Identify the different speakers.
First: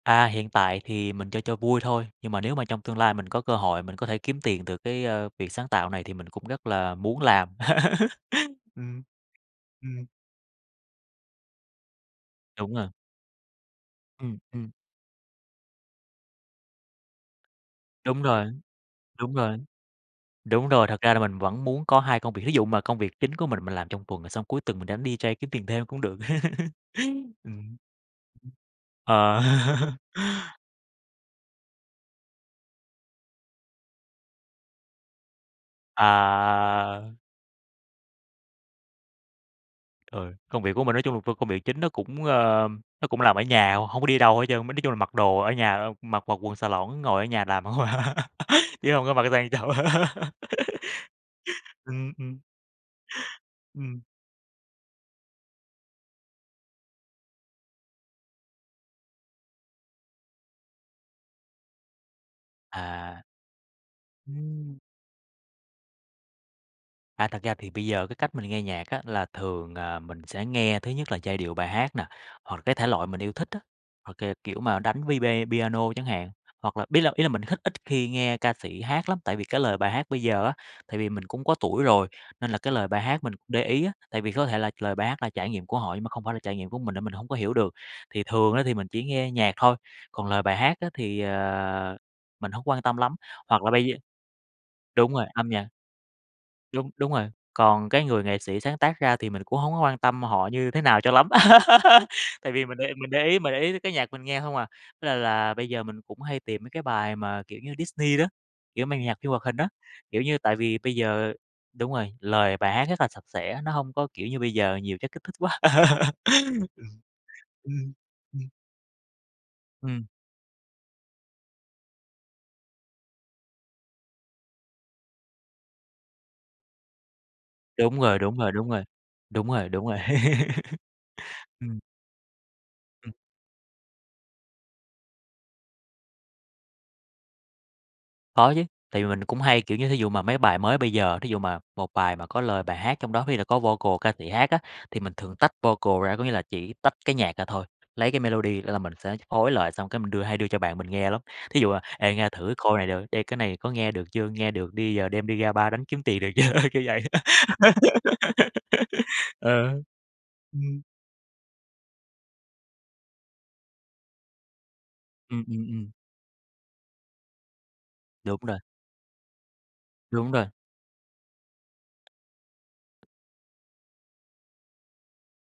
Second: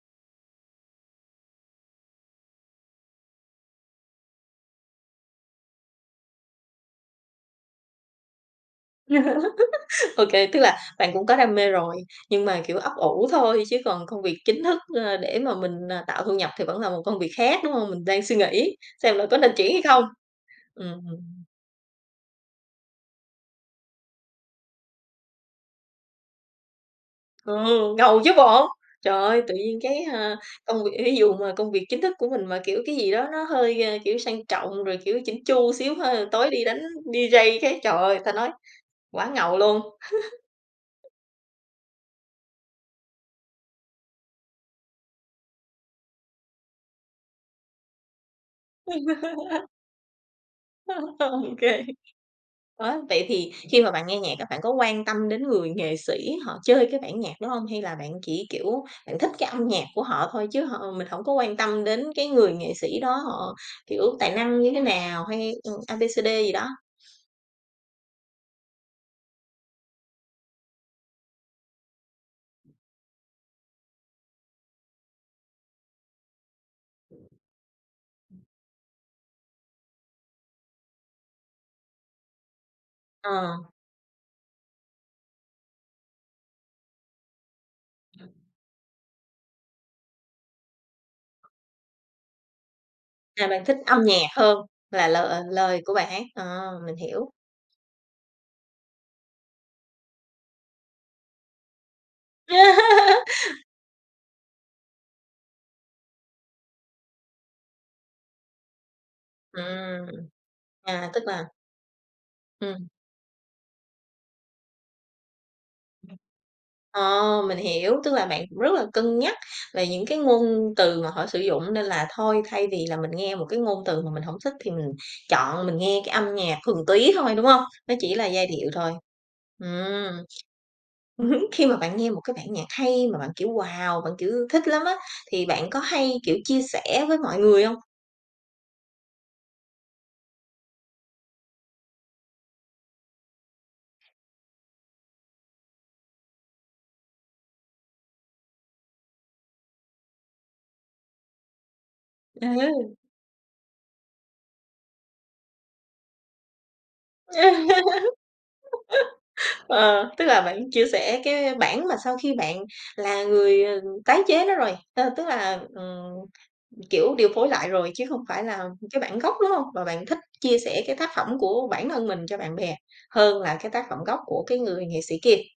Speaker 1: À, hiện tại thì mình chơi cho vui thôi. Nhưng mà nếu mà trong tương lai mình có cơ hội mình có thể kiếm tiền từ cái, a, việc sáng tạo này thì mình cũng rất là muốn làm. Ừm. Ừm.
Speaker 2: Ô kê. Tức là bạn cũng có đam mê rồi, nhưng mà,
Speaker 1: Đúng
Speaker 2: kiểu,
Speaker 1: rồi.
Speaker 2: ấp ủ thôi, chứ còn công việc
Speaker 1: Ừm,
Speaker 2: chính
Speaker 1: ừm.
Speaker 2: thức nữa, ờ, để mà mình, ờ, tạo thu nhập thì vẫn là một công việc khác, đúng hông? Mình
Speaker 1: Đúng
Speaker 2: đang suy
Speaker 1: rồi.
Speaker 2: nghĩ xem là
Speaker 1: Đúng
Speaker 2: có nên
Speaker 1: rồi.
Speaker 2: chuyển hay không.
Speaker 1: Đúng rồi,
Speaker 2: Ừm,
Speaker 1: thật ra là mình
Speaker 2: ừm.
Speaker 1: vẫn muốn có 2 công việc. Thí dụ mà công việc chính của mình, mình làm trong tuần, xong cuối tuần mình đánh DJ kiếm tiền thêm cũng được.
Speaker 2: Ừ,
Speaker 1: Ừm.
Speaker 2: ngầu chứ bộ! Trời
Speaker 1: Ờ.
Speaker 2: ơi! Tự nhiên cái, a, công việc thí dụ mà công việc chính thức của mình mà, kiểu, cái gì đó nó hơi, a, kiểu, sang trọng, rồi, kiểu, chỉnh chu xíu ha. Tối đi đánh
Speaker 1: À.
Speaker 2: DJ cái, trời ơi! Ta nói, quá ngầu luôn!
Speaker 1: Ừ. Công việc của mình nói chung là vô công việc chính nó cũng, ơ, nó cũng làm ở nhà, h hông có đi đâu hết trơn, mới nói chung là mặc đồ ở nhà, a, mặc mặc quần xà lỏn, ngồi ở nhà làm hông à, chứ hông có mặc sang trọng.
Speaker 2: Ô kê.
Speaker 1: Ừm, ừm.
Speaker 2: Á, vậy thì khi mà
Speaker 1: Ừm.
Speaker 2: bạn nghe nhạc á bạn có quan tâm đến người nghệ sĩ họ chơi cái bản nhạc đó hông? Hay là bạn chỉ, kiểu, bạn thích cái âm nhạc của họ thôi chứ hông mình hổng có quan tâm đến cái người nghệ sĩ đó,
Speaker 1: À.
Speaker 2: họ, kiểu, tài năng như
Speaker 1: Ừm!
Speaker 2: thế nào hay, ừ, A B C D gì đó?
Speaker 1: À, thật ra thì bây giờ cái cách mình nghe nhạc á là thường, à, mình sẽ nghe thứ nhất là giai điệu bài hát nè, hoặc cái thể loại mình yêu thích á. Ô kê, kiểu, mà đánh vibe piano chẳng hạn. Hoặc là biết là ý là mình hích ít khi nghe ca sĩ hát lắm. Tại vì cái lời bài hát bây giờ á, tại vì mình cũng có tuổi rồi, nên là cái lời bài hát mình
Speaker 2: Ờ.
Speaker 1: để ý á. Tại vì có thể là lời bài hát là trải nghiệm của họ nhưng mà không phải là trải nghiệm của mình mình hổng có hiểu được. Thì thường á thì mình chỉ ngheơ nhạc thôi, còn lời bài hát á thì, à, mình hông quan tâm lắm.
Speaker 2: Là
Speaker 1: Hoặc
Speaker 2: bạn
Speaker 1: là
Speaker 2: thích
Speaker 1: bây giơ
Speaker 2: âm nhạc hơn là
Speaker 1: đúng rồi,
Speaker 2: lợ
Speaker 1: âm nhạc.
Speaker 2: lời của bài hát. Ờ!
Speaker 1: Đúng,
Speaker 2: Mình
Speaker 1: đúng rồi.
Speaker 2: hiểu.
Speaker 1: Còn cái người nghệ sĩ sáng tác ra thì mình cũng hổng có quan tâm họ như thế nào cho lắm. Tại vì mình để mình để ý mà để ý tới cái nhạc mình nghe hông à. Nên là là bây giờ mình cũng hay tìm mấy cái bài mà, kiểu như, Disney đó, kiểu mà nhạc phim hoạt hình á,
Speaker 2: Ừm.
Speaker 1: kiểu như, tại vì bây
Speaker 2: À, tức
Speaker 1: giờ
Speaker 2: là
Speaker 1: đúng rồi, lời bài
Speaker 2: Ừm.
Speaker 1: hát rất là sạch sẽ. Nó hông có, kiểu, như bây giờ nhiều chất kích thích quá..
Speaker 2: Ờ, mình
Speaker 1: Ừm.
Speaker 2: hiểu! Tức là
Speaker 1: Ừm.
Speaker 2: bạn rất là cân nhắc về những
Speaker 1: Ừm.
Speaker 2: cái ngôn từ mà họ sử dụng, nên là thôi thay vì là mình nghe một cái ngôn từ mà mình hổng thích thì mình chọn mình nghe cái âm nhạc thuần túy thôi, đúng hông? Nó
Speaker 1: Đúng
Speaker 2: chỉ
Speaker 1: rồi,
Speaker 2: là
Speaker 1: đúng
Speaker 2: giai
Speaker 1: rồi,
Speaker 2: điệu
Speaker 1: đúng rồi.
Speaker 2: thôi.
Speaker 1: Đúng rồi, đúng rồi.
Speaker 2: Ừm. Ưm hứm, khi mà
Speaker 1: Ừm.
Speaker 2: bạn nghe một cái bản nhạc hay,
Speaker 1: Ừm.
Speaker 2: mà bạn, kiểu, wow, bạn, kiểu, thích lắm á, thì bạn có hay, kiểu, chia sẻ với mọi người hông?
Speaker 1: Có chứ. Tại vì mình cũng hay, kiểu, như thí dụ mà mấy bài mới bây giờ, thí dụ mà một bài mà có lời bài hát trong đó, có khi là có vocal ca sĩ hát á, thì mình thường tách vocal ra, có nghĩa là chỉ tách cái nhạc ra thôi, lấy cái melody đó là mình sẽ phối lợi xong cái mình đưa hay đưa cho bạn mình nghe lắm. Thí dụ, à, "Ê, nghe thử
Speaker 2: Ờ.
Speaker 1: cái cô này được, ê, cái này có nghe được chưa? Nghe được đi, ờ, đem đi ra bar đánh kiếm tiền được chưa?" Kiểu vậy. Ờ.
Speaker 2: Ờ, tức là bạn
Speaker 1: Ừm.
Speaker 2: chia sẻ cái, ơ, bản mà sau khi bạn là người, ờ, tái chế nó rồi. Tơ tức
Speaker 1: Ừm,
Speaker 2: là,
Speaker 1: ừm, ừm.
Speaker 2: ừm, kiểu, điều phối lại rồi chứ hông
Speaker 1: Đúng
Speaker 2: phải
Speaker 1: rồi.
Speaker 2: là cái bản gốc, đúng hông? Mà bạn thích
Speaker 1: Đúng rồi.
Speaker 2: chia sẻ cái tác phẩm của bản thân mình cho bạn bè hơn là cái tác phẩm gốc của cái người nghệ sĩ kia.